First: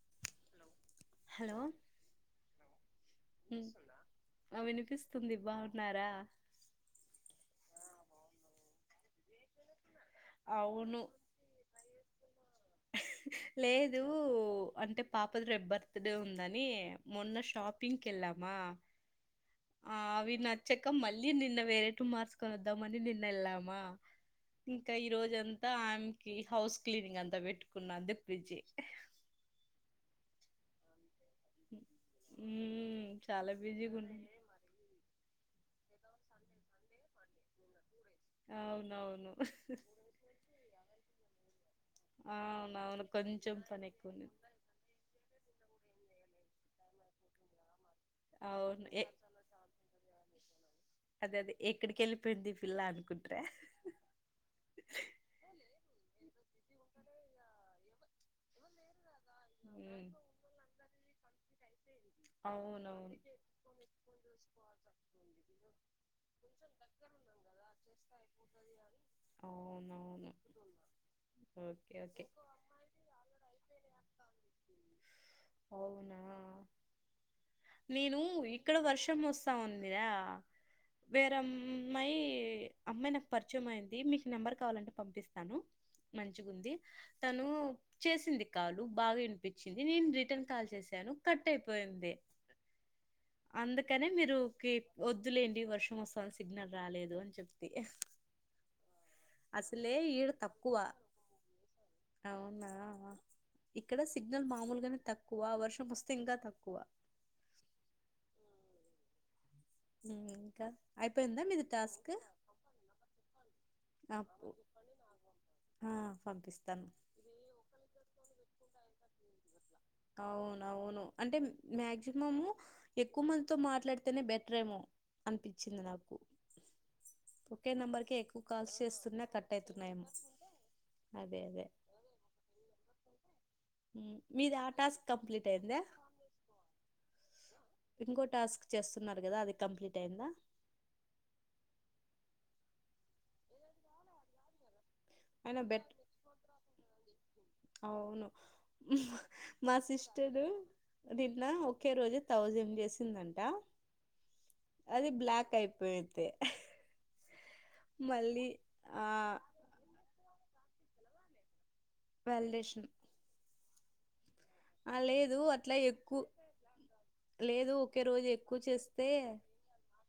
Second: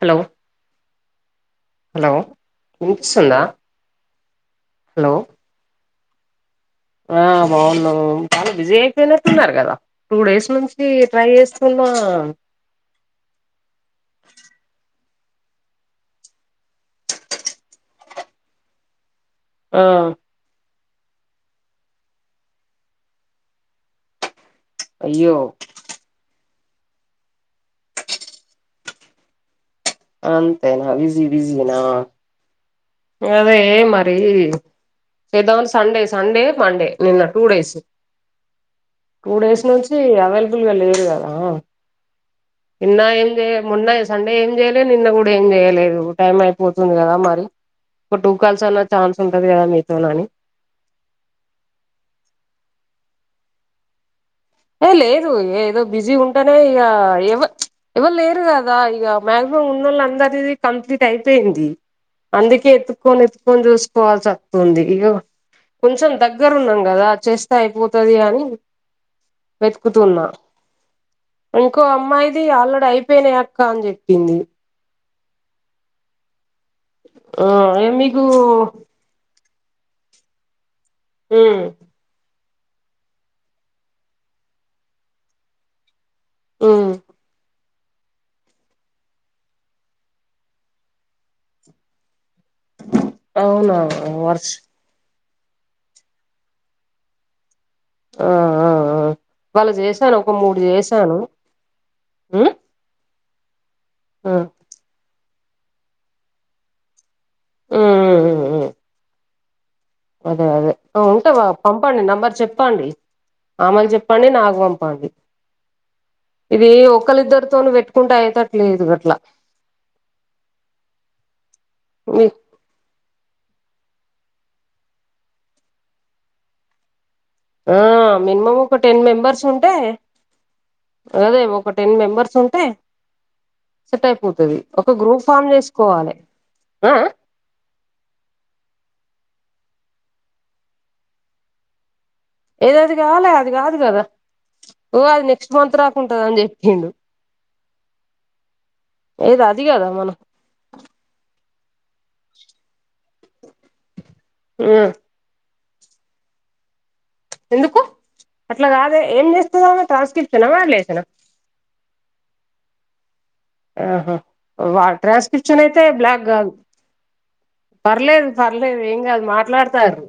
Hello hello hello వినిపిస్తుందా ఆ hello వినిపిస్తుంది బాగున్నారా ఆ బాగున్నా చాలా బిజీ అయిపోయినన్నారు కదా టూ డేస్ నుంచి అవును ట్రై చేస్త న్నా లేదు అంటే పాపది రేపు బర్త్ డే ఉందని మొన్న షాపింగ్కి వెళ్ళామా ఆ అవి నచ్చాక మళ్ళీ నిన్న వేరేటూ మార్చకొని వద్దామని నిన్న వెళ్ళామా ఇంకా ఈ అయ్యో రోజంతా ఆమెకి హౌస్ క్లీనింగ్ అంతా పెట్టుకున్నది ఫ్రిడ్జి అంతేనా బిజీబిజీనా ఉ అదే మరి Sunday without Sunday Monday Sunday నిన్న టూ మండే డేస్ నిన్న టూ డేస్ టూ అవునవును డేస్ నుంచి అవైలబుల్గా లేరు లేదు కదా నిన్న అవునవును ఏం కొంచెం చేయాలే పని మొన్న ఎక్కువుంది సండే ఏం చేయల్ నిన్న కూడా అంటే ఏం నిన్న చేయలేదు కూడా ఏం చేయలేదు టైం అయిపోతుంది టైం కదా మరి అయిపోతుంది కదా టూ మరి కాల్స్ అన్న అవును ఏ ఛాన్స్ ఉంటది కదా మీతోనీ అని అదే అదే ఎక్కడికి ఎళ్ళిపోయింది ఈ పిల్ల అనుకుంటిరే ఏ లేదు ఏదో బిజీ ఏదో ఉంటేనే ఇగ ఉంటనే ఇగ ఎవ్వ ఎవ ఎవరు లేరు కదా ఎవళు లేేరు ఇగ కదా ఈగ దాంట్లో మాగ్సిమం ఉన్నోళ్ళందరిది ఉన్నోళ్ళు అందరిదీ కంప్లీట్ అయిపోయింది కంప్లీట్ అయిపోయింది అందుకే అవునవును ఎతుక్కోని కోని చూసుకోవాల్సి వత్తుంది ఇగో కొంచెం దగ్గరున్నాం గదా చేస్తే అయిపోతాది అని వెతుకుతున్నా అవునవును ఇంకో ఓకే ఓకే అమ్మాయిది ఆల్రెడీ అయి పోయినయి అక్క అని జెప్పింది అవునా ఆ ఏ నేను మీకు ఇక్కడ వర్షం వస్ తా ఉందియా వేరే అం ఉమ్ అమ్మాయి అమ్మాయి నాకు పరిచయం అయ్యింది మీకు నెంబర్ కావాలంటే పంపిస్తాను మంచిగుంది ఉమ్ తను చేసింది కాలు బాగా ఇనిపిచ్చింది నేను రి టన్ కాల్ చేశాను కట్ అయిపోయింది అవునా అందుకనే మీరు వర్ష్ కి వద్దులేండి వర్షం వస్తాం సిగ్నల్ రాలేదు అని చెప్తి ఆ ఆ ఆ వాళ్ళ అసలే చేశాను ఒక ఈడ మూడు తక్కువ చేశాను ఉమ్ అవునా ఇక్కడ ఉమ్ సిగ్నల్ మామూలుగానే తక్కువ వర్షం వస్తే ఇంకా తక్కువ ఊ ఊ ఊ ఉమ్ అదే ఇంకా అదే అయిపోయిందా ఉంటావా మీది పంపండి టాస్క్ నంబర్ చెప్పండి ఆమెకు చెప్పండి అప్పు నాకు పంపండి ఆ ఇది పంపిస్తాను ఒకలిద్దరితోని పెట్టు కుంటే అయ్యేతట్లేదు గట్లా అవునవును అంటే మీ మ్యాక్సిమమ్ము ఎక్కువ మందితో మాట్లాడితేనే బెటర్ ఏమో అన్పిచ్చింది నాకు ఒకే ఆ నెంబర్ కి ఎక్కువ మినిమం కాల్స్ ఒక టెన్ చేస్తున్నా కట్ అయితున్నాయేమో గదే ఒక టెన్ మెంబెర్స్ ఉంటే సెట్ ఉమ్ మీది అయిపోతది ఆ ఒక టాస్క్ గ్రూప్ కంప్లీట్ ఫామ్ అయ్యిందా చేసుకోవాలే ఆ ఇంకో టాస్క్ చేస్తున్నారు కదా అది కంప్లీట్ అయ్యిందా ఏది అది కాలే అది కాదు కదా ఓ అది నెక్స్ట్ అయినా మంత్ బెట్ రాకుంటది అని చెప్పిండు అవును ఏది అది మా కదా మనం సిస్టరు నిన్న ఒకే రోజు థౌసండ్ చేసిందంట ఉమ్ అది బ్లాక్ అయిపోయింది ఎందుకు మళ్ళీ అట్లా కాదే ఆ ఏం చేస్తుదో ఆమె ట్రాన్స్క్రిప్షనా వాలిడేషనా వాల్డేషన్ ఆహా వా లేదు ట్రాన్స్క్రిప్షన్ అట్లా అయితే ఎక్కువ బ్లాక్ గాదు లేదు ఒకే రోజు పర్లేదు ఎక్కువ పర్లేదు ఏం చేస్తే కాదు మాట్లాడుతారు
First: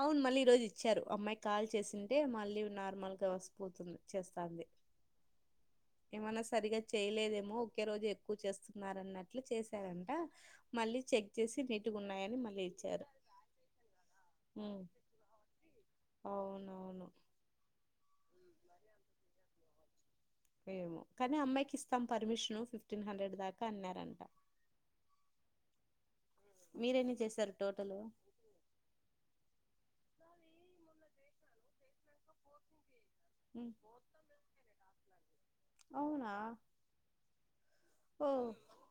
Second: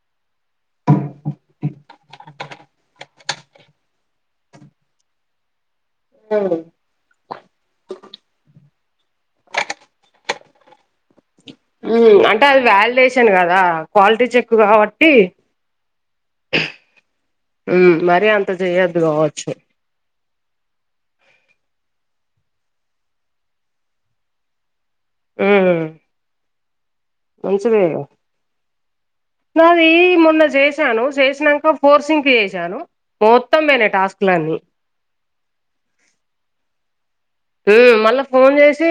అవును మళ్ళీ ఈ రోజు ఇచ్చారు అమ్మాయి కాల్ చేసింటే మళ్ళీ నార్మల్ గా వస్ పోతుంది చేస్తాంది ఏమన్నా సరిగా చేయలేదేమో ఒకే రోజు ఎక్కువ చేస్తున్నారన్నట్లు చేసారంట మళ్ళీ చె ఊ అంటే అది వ్యాలిడేషన్ కదా క్వాలిటీ చెక్ ఉమ్, కావట్టి అవునవును ఉమ్ మరీ అంత చెయ్యద్దు కావచ్చు ఏమో కానీ అమ్మాయికి ఇస్తాం పర్మిషను ఫిఫ్టీన్ హండ్రెడ్ దాకా అన్నారంట ఊ మీరెన్ని చేశారు టోటల్ మంచిదేగా నాది మొన్న చేసాను చేసినంక ఫోర్సింక్ చేసాను మోత్తం ఉమ్, పోయినాయి టాస్క్ లన్నీ అవునా మళ్ళా ఓ ఫోన్ చేసి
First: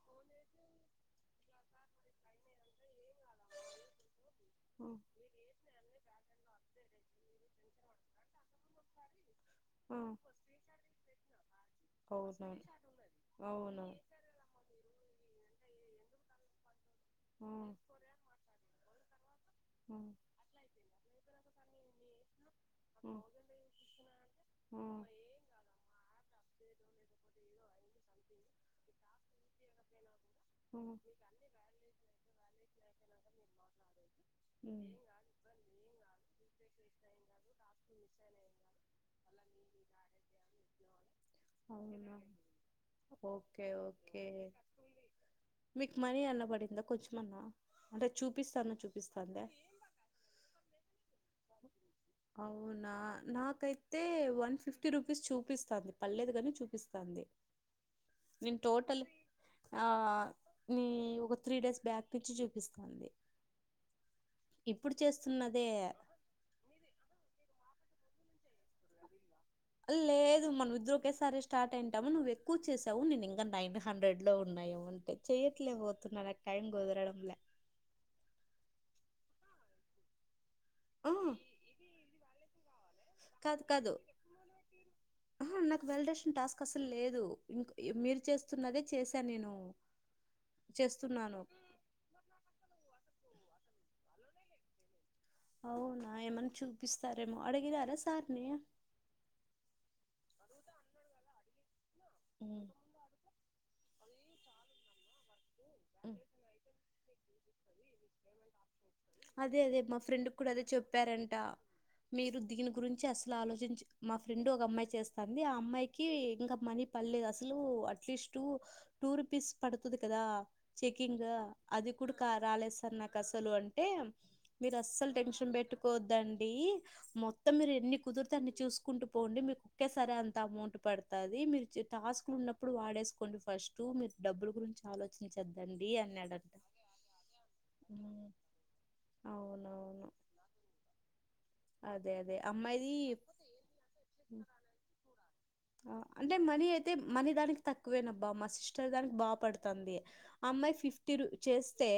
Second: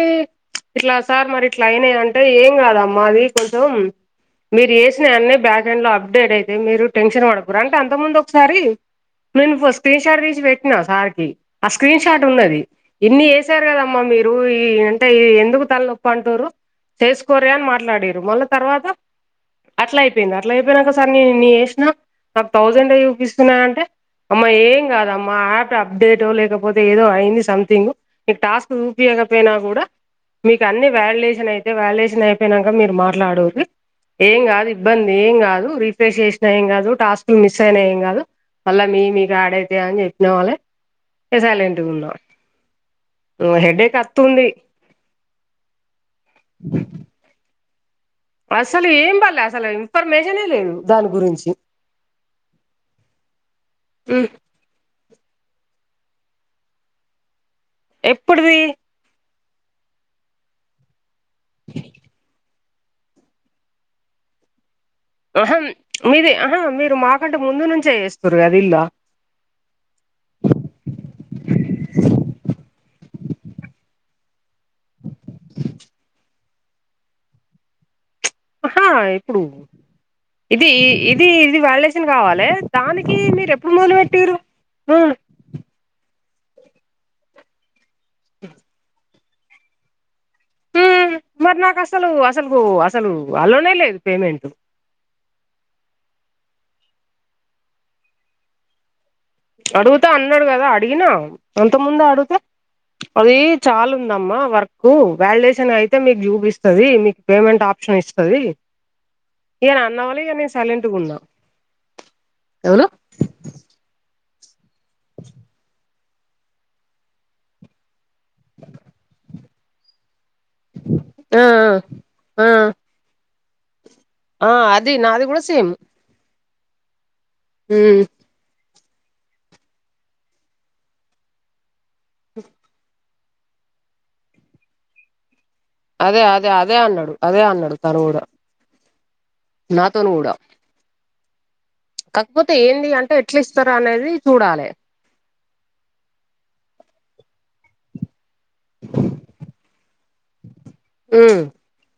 ఇట్లా సార్ మరి ఇట్లా అయినాయి అంటే ఏం కాదమ్మ మాది కొంచెం మీరు ఏసిన అన్ని బాక్ దాన్లో అప్డేట్ అయితే మీరు టెన్షన్ పడకురి అంటే అంత ముందు ఒకసారి మేం ఫ ఆ ఆ, స్క్రీన్షాట్ తీస్ పెట్ నా సార్ కి ఆ స్క్రీన్ షాట్ అవును ఉన్నది ఇన్ని ఏసారు అవును కదమ్మా మీరు ఈ అంటే ఈ ఎందుకు తలనొప్ప అంటురు చేసుకోర ఆ అని మాట్లాడీరు మళ తర్వాత అట్లా అయిపోయింద అట్లా అయిపోయినాక సార్ నే ఇనీ ఏసినా నాకు థౌసండ్ ఏ చూపిస్తున్నది అంటే అమ్మా ఆ ఏం ఆ ఆ కాదమ్మా యాప్ అప్డేట్ లేకపోతే ఏదో అయింది సంథింగ్ మీ టాస్క్ చూపియకపోయినా కూడా మీకు ఉమ్ అన్ని మీకు అన్ని వాలిడేషన్ అయి మీ వ్యాలిడేషన్ వాలిడేషన్ అయితే అయిపోయినాక మీరు వ్యాలిడేషన్ మాట్లాడురి అయిపోయినాక ఏం కాదు మీరు మాట్లాడేది ఉమ్ ఇబ్బంది ఏం కాదు ఇబ్బంది ఏం రిఫ్రెష్ చేసినా ఏం రీప్లేస్ చేసిన కాదు టాస్క్ కాదు, మిస్ అయినా టాస్క్ ఏం మిస్ కాదు అయిన ఏం కాదు, మల్ల మీ మీకు ఆడైతే అని చెప్పిన వళ్ళే ఈగా సైలెంట్ ఉన్నా అవునా పేమెంట్ అయిపోయింది. ఊ ఓకే హెడేక్ ఓకే అతుంది ఏముంది, కష్టం ఉంది. మీకు మనీ అన్న పడిందా కొంచెమన్నా అంటే చూపిస్తాన చూపిస్తాంద ఫర్ మెజనే లేదు దాని గురించి అవునా నాకైతే వన్ ఫిఫ్టీ ఫిఫ్టీ రూపీస్ చూపిస్తంది పలేదు కానీ చూపిస్తంది ఎప్పుడుది నేను టోటల్ ఆ నీ ఒక త్రీ డేస్ బ్యాక్ నుంచి చూపిస్తాంది ఇప్పుడు చేస్తు ఆహా ప్చ్ మీది ఆహ మీరు మాకంటే ముందు నుంచే చేస్తురు కద ఇల్లా లేదు మన ఇద్దరు ఒకేసారి స్టార్ట్ అయింటాము నువ్వు ఎక్కువ చేసావు నేను ఇంకా నైన్ హండ్రెడ్ లో ఉన్నాయ ఒన్ ట్ చెయ్యట్లే లేకపోతున్న నాకు టైం కుదరడం లే అహా ఇప్పుడు ఇది ఆ ఇది ఇది వల్డేషన్ కావాలి దానికి మీరు ఎప్పుడు మొదలుపెట్టిండ్రు ఉ ఆహ నాకు వెల్డేషన్ టాస్క్ అసలు లేదు ఇం మీరు చేస్తున్నదే చేస్ త నేను హ్మ్ చేస్తున్నాను మరి నాకు అసలు అసలుకు అసలు అలోనే లేదు పేమెంట్ అవునా ఏమన్నా చూపిస్తారేమో అడిగినారా సార్ నీ అడుగుతా అన్నాడు కదా అడిగిన అంత ముందు అడుగుతె ఊ అది చాల ఉందమ్మా వర్క్ వాలిడేషన్ అయితే ఉమ్. మీకు చూపిస్తది మీకు పేమెంట్ ఆప్షన్ ఇస్తది అదే ఈయన అదే మా అన్నవల్ల ఫ్రెండ్ ఇగ కూడా నేను అదే సైలెంట్ గున్నా చెప్పారంట మీరు దిని ఎవలు గురించి అసలు ఆలోచించ మా ఫ్రెండ్ ఒక అమ్మాయి చేస్తాంది ఆ అమ్మాయికి ఇంకా మనీ పడలే అసలు at at least two two rupees పడుతుది కదా చెకింగ్ ఆ అది కూడా ఆ ఆ రాలేస్తార్ నాకు అసలు అంటే ఆ మీరు అది అస్సలు నాది కూడా టెన్షన్ సేమ్ పెట్టుకోద్దండి మొత్తం మీరు ఎన్ని హ్మ్ కుదురు దాన్ని చూసుకుంటూ పోండి మీకు ఒక్కేసారి అంత అమౌంట్ పడుతది మీరు టాస్కులు ఉన్నప్పుడు వాడేసు కోండి ఫస్ట్ మీరు డబ్బులు గురించి ఆలోచించద్దండి అదే అదే అన్యాడంట అదే అన్నాడు అదే అన్నాడు ఊ తను కూడా నాతోను కూడా అదే అదే కాకపోతే ఏంది అంటే అమ్మాయిది ఎట్లా ఇస్తారు అనేది చూడాలి ఆ అంటే మనీ అయితే మనీ దానికి తక్కువేనబ్బా మా సిస్ టర్ దానికి బా పడతాంది ఆ అమ్మాయి ఫిఫ్టీ రూ హ్మ్ చేస్తే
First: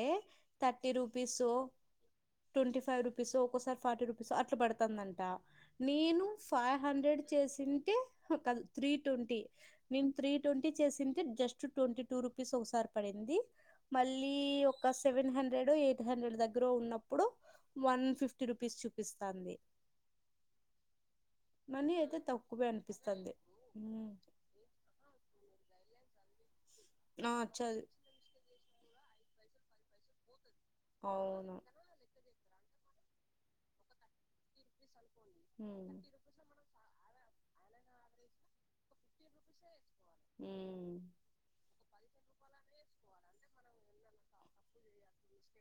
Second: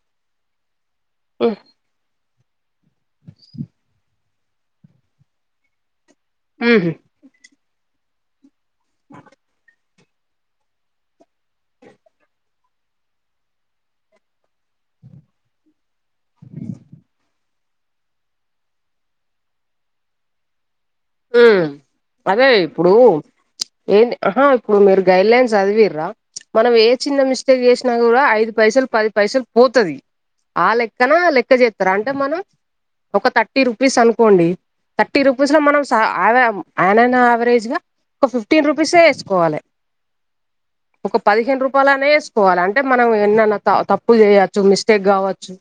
థర్టీ రు పి సో హ్మ్ ట్వంటీ ఫైవ్ రూపీసో ఒక్కోసారి ఫార్టీ రూపీసో అట్లా పడుతుందట నేను ఫైవ్ హుహు హండ్రెడ్ చేసింటే కదు త్రీ ట్వంటీ మేము త్రీ ట్వంటీ చేసింటే జస్ట్ ట్వంటీ టూ రూపీస్ ఒకసారి పడింది మళ్ళీ ఒక సెవెన్ హండ్రెడో ఎయిట్ హండ్రెడో దగ్గర ఉన్నప్పుడు వన్ ఫిఫ్టీ రూపీస్ చూపిస్తాంది ఉమ్ మనీ అయితే అదే తక్కువే ఇప్పుడు అనిపిస్తుంది ఏంది ఆహా ఇప్పుడు మీరు గైడ్ లైన్స్ చదివిరా మనం ఏ చిన్న ఆ మిస్టేక్ చదు చేసినా కూడా ఐదు పైసలు పది పైసలు పోతది ఆ లెక్కన లెక్క అవును చేస్త అంటే మనం ఒక థర్టీ రూపీస్ అనుకోండి థర్టీ రూపీస్ లో మనం ఉమ్ అ ఆయననాయావరేజ్ గా ఒక ఫిఫ్టీన్ రుపీసే కోవాలి ఉమ్ ఒక పదిహేను రూపాయలనే వేసుకోవాలి అంటే మనం ఎన్నన్నా తప్పులు చేయొచ్చు మిస్టేక్ కావచ్చు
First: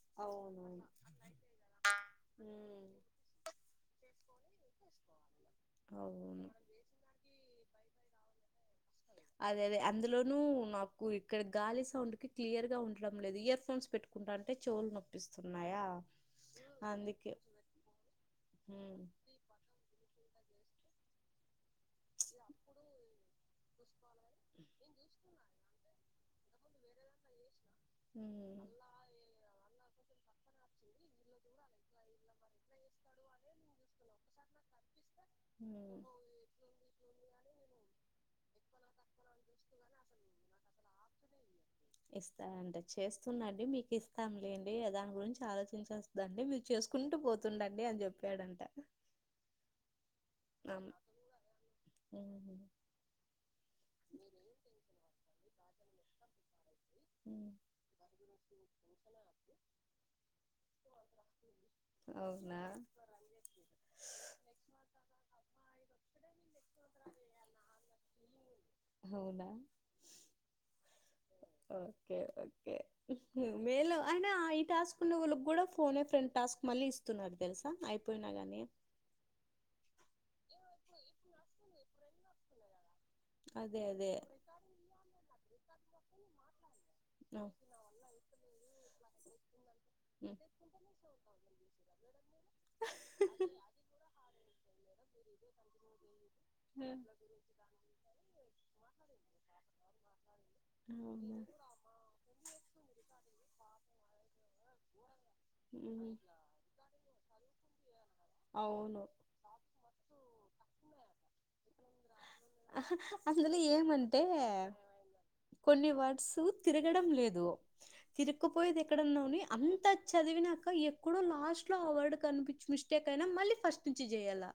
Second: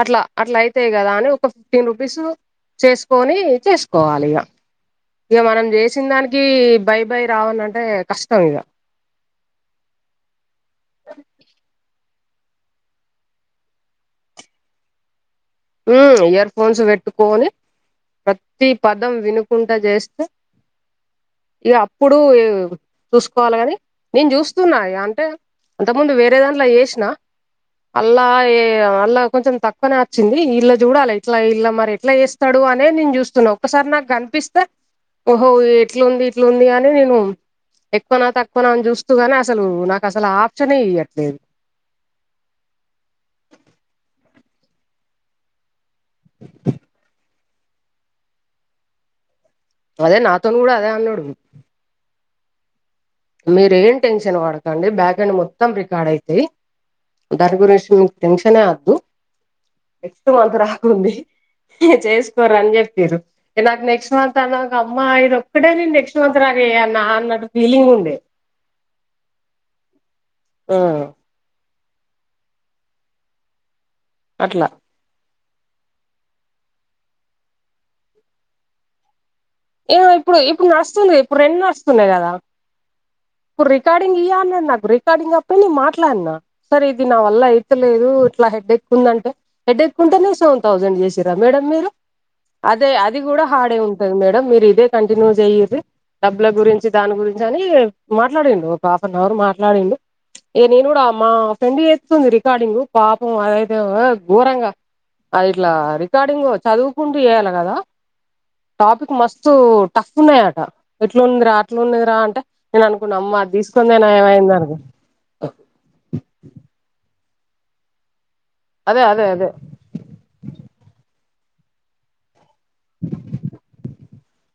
అట్లా అట్లా అవునవును అయితేయి కదా అని ఒక ఫిఫ్టీన్ రూపీస్ ఉమ్ చేసుకొని చేసుకో కోవాలి ఇక ఇక మనం చేసిన దానికి అవును బై బై రావాల అంటే కష్టం ఇక అదే అదే అందులోనూ నాకు ఇక్కడ గాలి సౌండ్ కి క్లియర్ గా ఉండడం లేదు ఇయర్ ఫోన్స్ పెట్టు అంటే చెవులు నొప్పులు నొప్పి ఇస్తున్నాయా ఉమ్ ఇయర్ ఫోన్స్ పెట్టుకొని ప్రతి ఉమ్ పదం విను కుంటా చేస్తే ఇక అప్పుడు చూసుకోవాల కాని నేను చూస్తున్నా ఇగ అంటే అంత కు ముందు వేరే దాంట్లో చేసినా అల్లా మళ్ళా ఏ అల్లా కొంచెం తక్కువనే వచ్చింది ఇలా చూడాలి ఇట్లా ఇలా మరి ఎట్లా చేస్తాడు అనే నేను చూస్తున్నా ఒకక్కసారి నాకు కనిపిస్తే ఓహో అనే ఎట్లాంది ఇట్లు ఉంది అని నేను ఎక్కువన తక్కువన అని చూస్తూగానే అసలు నాకు అసలు ఆ ఆప్షనే ఇయ్యట్లేదు ఇస్తా అంటే చేస్తున్నాండి మీకు ఇస్తాం లేండి దాని గురించి ఆలోచించాల్సి దండి మీరు చేసుకుంటూ పోతుండండి అని చెప్పాడంట అదే నాతోను కూడా అదే అన్నాడు ఉమ్ మీరు ఏం టెన్షన్ పడకండి బ్యాక్ ఎడ్ మొత్తం రికార్డ్ అయితాయి దాని గురెసి మిక్ టెన్షనే అద్దు నెక్స్ట్ మంతర చేసుకోరు అవునా అని చెప్పారు నాకు నెక్స్ట్ మంత్ తన ఒక అమ్మా ఇది ఒక్కడే నేను నెక్స్ట్ మంత్ రాగే అన్న అన్నట్ ఫీలింగ్ ఉండే అవునా ఉ ఓకే ఓకే అయినా ఆమెలో ఈ అట్లా టాస్క్ కొన్ని వాళ్ళకి కూడా ఫోనే ఆ ఫ్రెండ్ టాస్క్ మళ్ళీ ఇస్తున్నారు తెలుసా అయిపోయినా కానీ ఇగో ఇప్పుడు ఇప్పుడు నాకు వస్తుంది ఇప్పుడు రెండు వస్తున్నాయి కదా ఇప్పుడు అదే అదే రికార్డింగ్ ఇవ్వాలిను నాకు రికార్డింగ్ అప్పడే నేను మాట్లాడినా సరే ఇది నా ఆ వల్ల అయితేలేదు ఇట్లా హెడ్ ఎక్ ఉందంటే హెడ్ ఎక్ ఉంటేనే సో థౌసండ్ చేసిరా మేడం మీరు అదే అది కూడా హడే ఉంటంది మేడం మీరు ఇదే కంటిన్యూ చెయ్యర్రి డబ్బుల గురించి దాని గురించి గాని మాట్లాడిండు ఒక హాఫ్ అన్ అవర్ మాట్లాడిండు ఏ నేను కూడా మా అవును ఫ్రెండ్ చేస్తుంది రికార్డింగ్ పాపం అదైతే ఘోరంగా అది ఇట్లా రికార్డింగ్ చదువుకుంటూ చేయాలి కదా అవును టాపిక్ మస్తు టఫ్ ఉన్నయట ఎట్లుందిరా ఉన్నదిరా అంటే నేను అనుకున్నా అమ్మా అందులో తీసుకుందే ఏమంటే నయామైంది అనుకున్న. కొన్ని వర్డ్స్ తిరగడం లేదు, తిరకుపోయేది అదే ఎక్కడన్న అదే ఉన్ని అదే అంత చదివినాక ఎక్కడో లాస్ట్ లో అవార్డు కనిపించి విష్ తే కైనా మళ్ళీ ఫస్ట్ నుంచి చెయల్లా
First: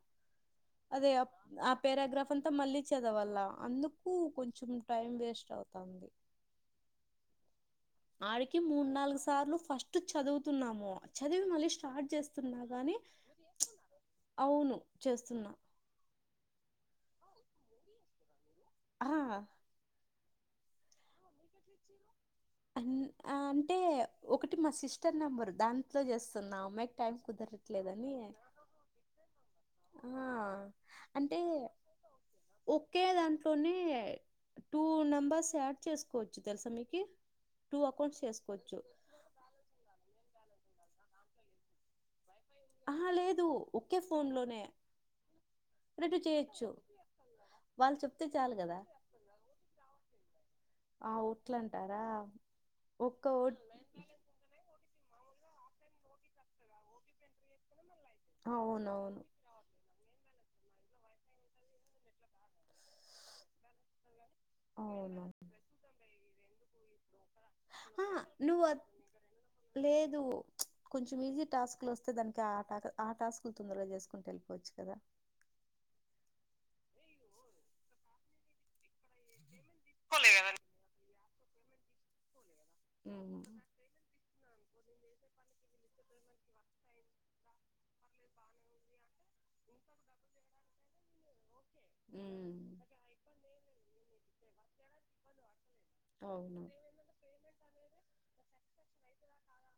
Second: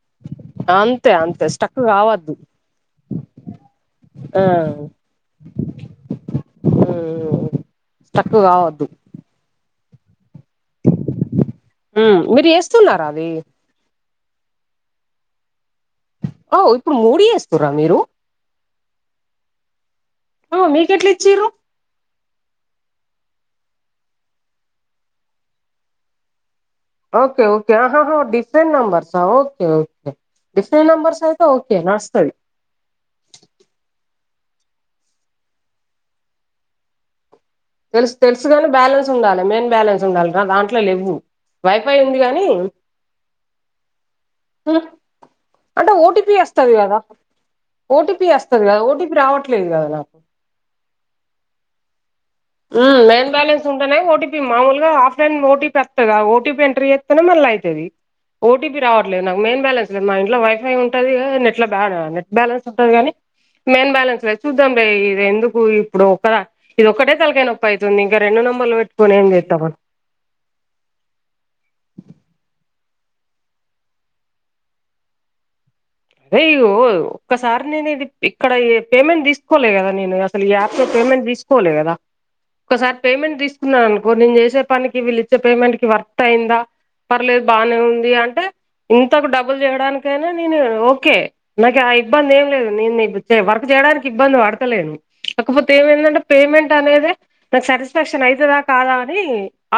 అదే అంతే అంతే స్టక్ అప్ పెరగ్రాఫ్ కావద్దు అంతా మళ్ళీ చదవల్ల అందుకు కొంచం టైం వేస్ట్ అవుతాంది. ఉమ్ ఆడికి మూడు నాలుగు సార్లు ఫస్ టు చదువుతున్నాము చదివి మళ్ళీ స్టార్ట్ మ్ మీరు చేస్తున్నా గాని చేస్తున్నారా అది ప్చ్ అవును చేస్తున్నా ఓ ఇప్పుడు మూడి చేస్తుర్రా మీరు? ఆ ఉ మీకెట్ల ఇచ్చిర్రు అం ఆ అంటే ఒకటి మా సిస్టర్ నెంబరు దాంట్లో చేస్తున్నా మెక్ ఓకే ఓకే ఆహహ దీ డిఫరెంట్ నెంబర్సా ఓకే ఆ ఓకే, డిఫరెంట్ నెంబర్స్ అంటే అయితే ఓకే నడుస్తది. ఒకే దాంట్లోనే టూ నెంబర్స్ యాడ్ చేసుకోవచ్చు తెలుసా మీకీ, టూ తెలుసు అకౌంట్స్ తెలుసు గాని చేసుకోవచ్చు. బ్యాలెన్స్ ఉండాలి మెయిన్ బ్యాలెన్స్ ఉండాలిరా దాంట్లో లేవ్వు, వైఫై ఉంది గాని ఆహ లేదు ఒకే ఫోన్ లోనే అంటే ఓ రెండు టీ పీ చేయొచ్చు అస్తది కదా. ఓ వాళ్ళు టీ చెప్తే పీ చాలు అస్తది కదా ఓ టీ పీ రావట్లేదు కదా నాకు ఆ ఊట్లంటారా? ఉమ్ మేన్ బ్యాలెన్స్ ఉంటెనే ఓ టీ పీ మామూలుగా ఆఫ్లైన్ ఓ టీ పీ అస్తదా ఓ టీ పీ ఎంటర్ చే తెనే మళ్ళా అయితది ఓ టీ పీ అవునవును రావట్లేదు నాకు మెయిన్ బాలెన్స్ మా ఇంట్లో వైఫై ఉంటది గా నెట్ ల బ్యారా నెట్ బ్యాలెన్స్ ఉంటది గని మెయిన్ బ్యాలెన్స్ లేదు చూద్దాం బె అవును ఇది ఎందుకు ఇప్పుడు ఒక దా ఇదొక్కటే సలకే నొప్పై అవుతుంది ఇంకా ఆ రెండు నువ్వు అ నంబర్లు పెట్టుకుని ఏం చేద్దామన్ లేదు కొంచం ఈజీ టాస్కులు వస్తే దానికి ట ఆ టాస్కులు తొందరగా చేసుకుంట వెళిపోవచ్చు కదా. అయ్యో ఒక్కసారి నేను ఇది ఇక్కడ ఈ పేమెంట్ తీసుకోలే కదా నేను అసలు ఈ యాప్ ఇంగ పేమెంట్ తీసుకలే కదా ఒక్కసారి పేమెంట్ ఉమ్ తీసుకున్నాను ఓ నేను చేసే పనికి వీళ్ళు ఇచ్చే పేమెంట్ కి వర్త్ అయిందా? పర్లేదు బానే ఉంది అంటే, ఇంతకు డబుల్ చేయడానికైనా నేను ఓ కే నాకు ఆ ఇబ్బంది ఏం ఉమ్ లేదు, నేను నీకు చే వర్క్ చేయడానికి ఇబ్బంది పడతలేను. కాకపోతే ఏమైందంటే అవును పేమెంట్ అనేది నాకు సాటిస్ఫాక్షన్ ఐతదా కాదా అని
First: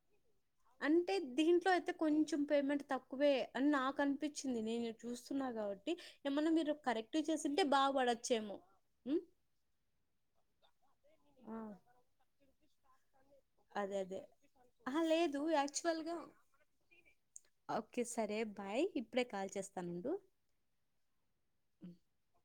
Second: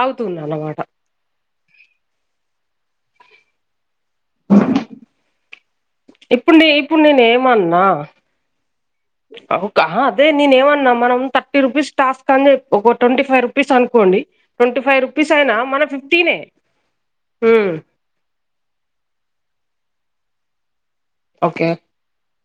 అవుతుంది అన్నమాట అంటే దీంట్లో అయితే కొంచెం పేమెంట్ తక్కువే అని నాకు అనిపించింది నేను చూస్తున్నా గాబట్టి ఏమన్నా ఇప్పుడు నే మీరు కరెక్టె చేసింటే బాగు పడొచ్చేమో అవుకా అదే నేనేమన్నా మనం ఆ థర్టీ రూపీస్ టాస్క్ కని చెప్ ఒక ట్వంటీ ఫైవ్ రు రుపీస్ అదే అనుకోండి, అదే ట్వంటీ ఫైవ్ ఆహా రుపీస్ లేదు అయినా మన యాక్చువల్గా ఫిఫ్టీనే ఉమ్ కే సరే బాయ్ ఇప్పుడే కాల్ చేస్తానుండు. ఒకే అ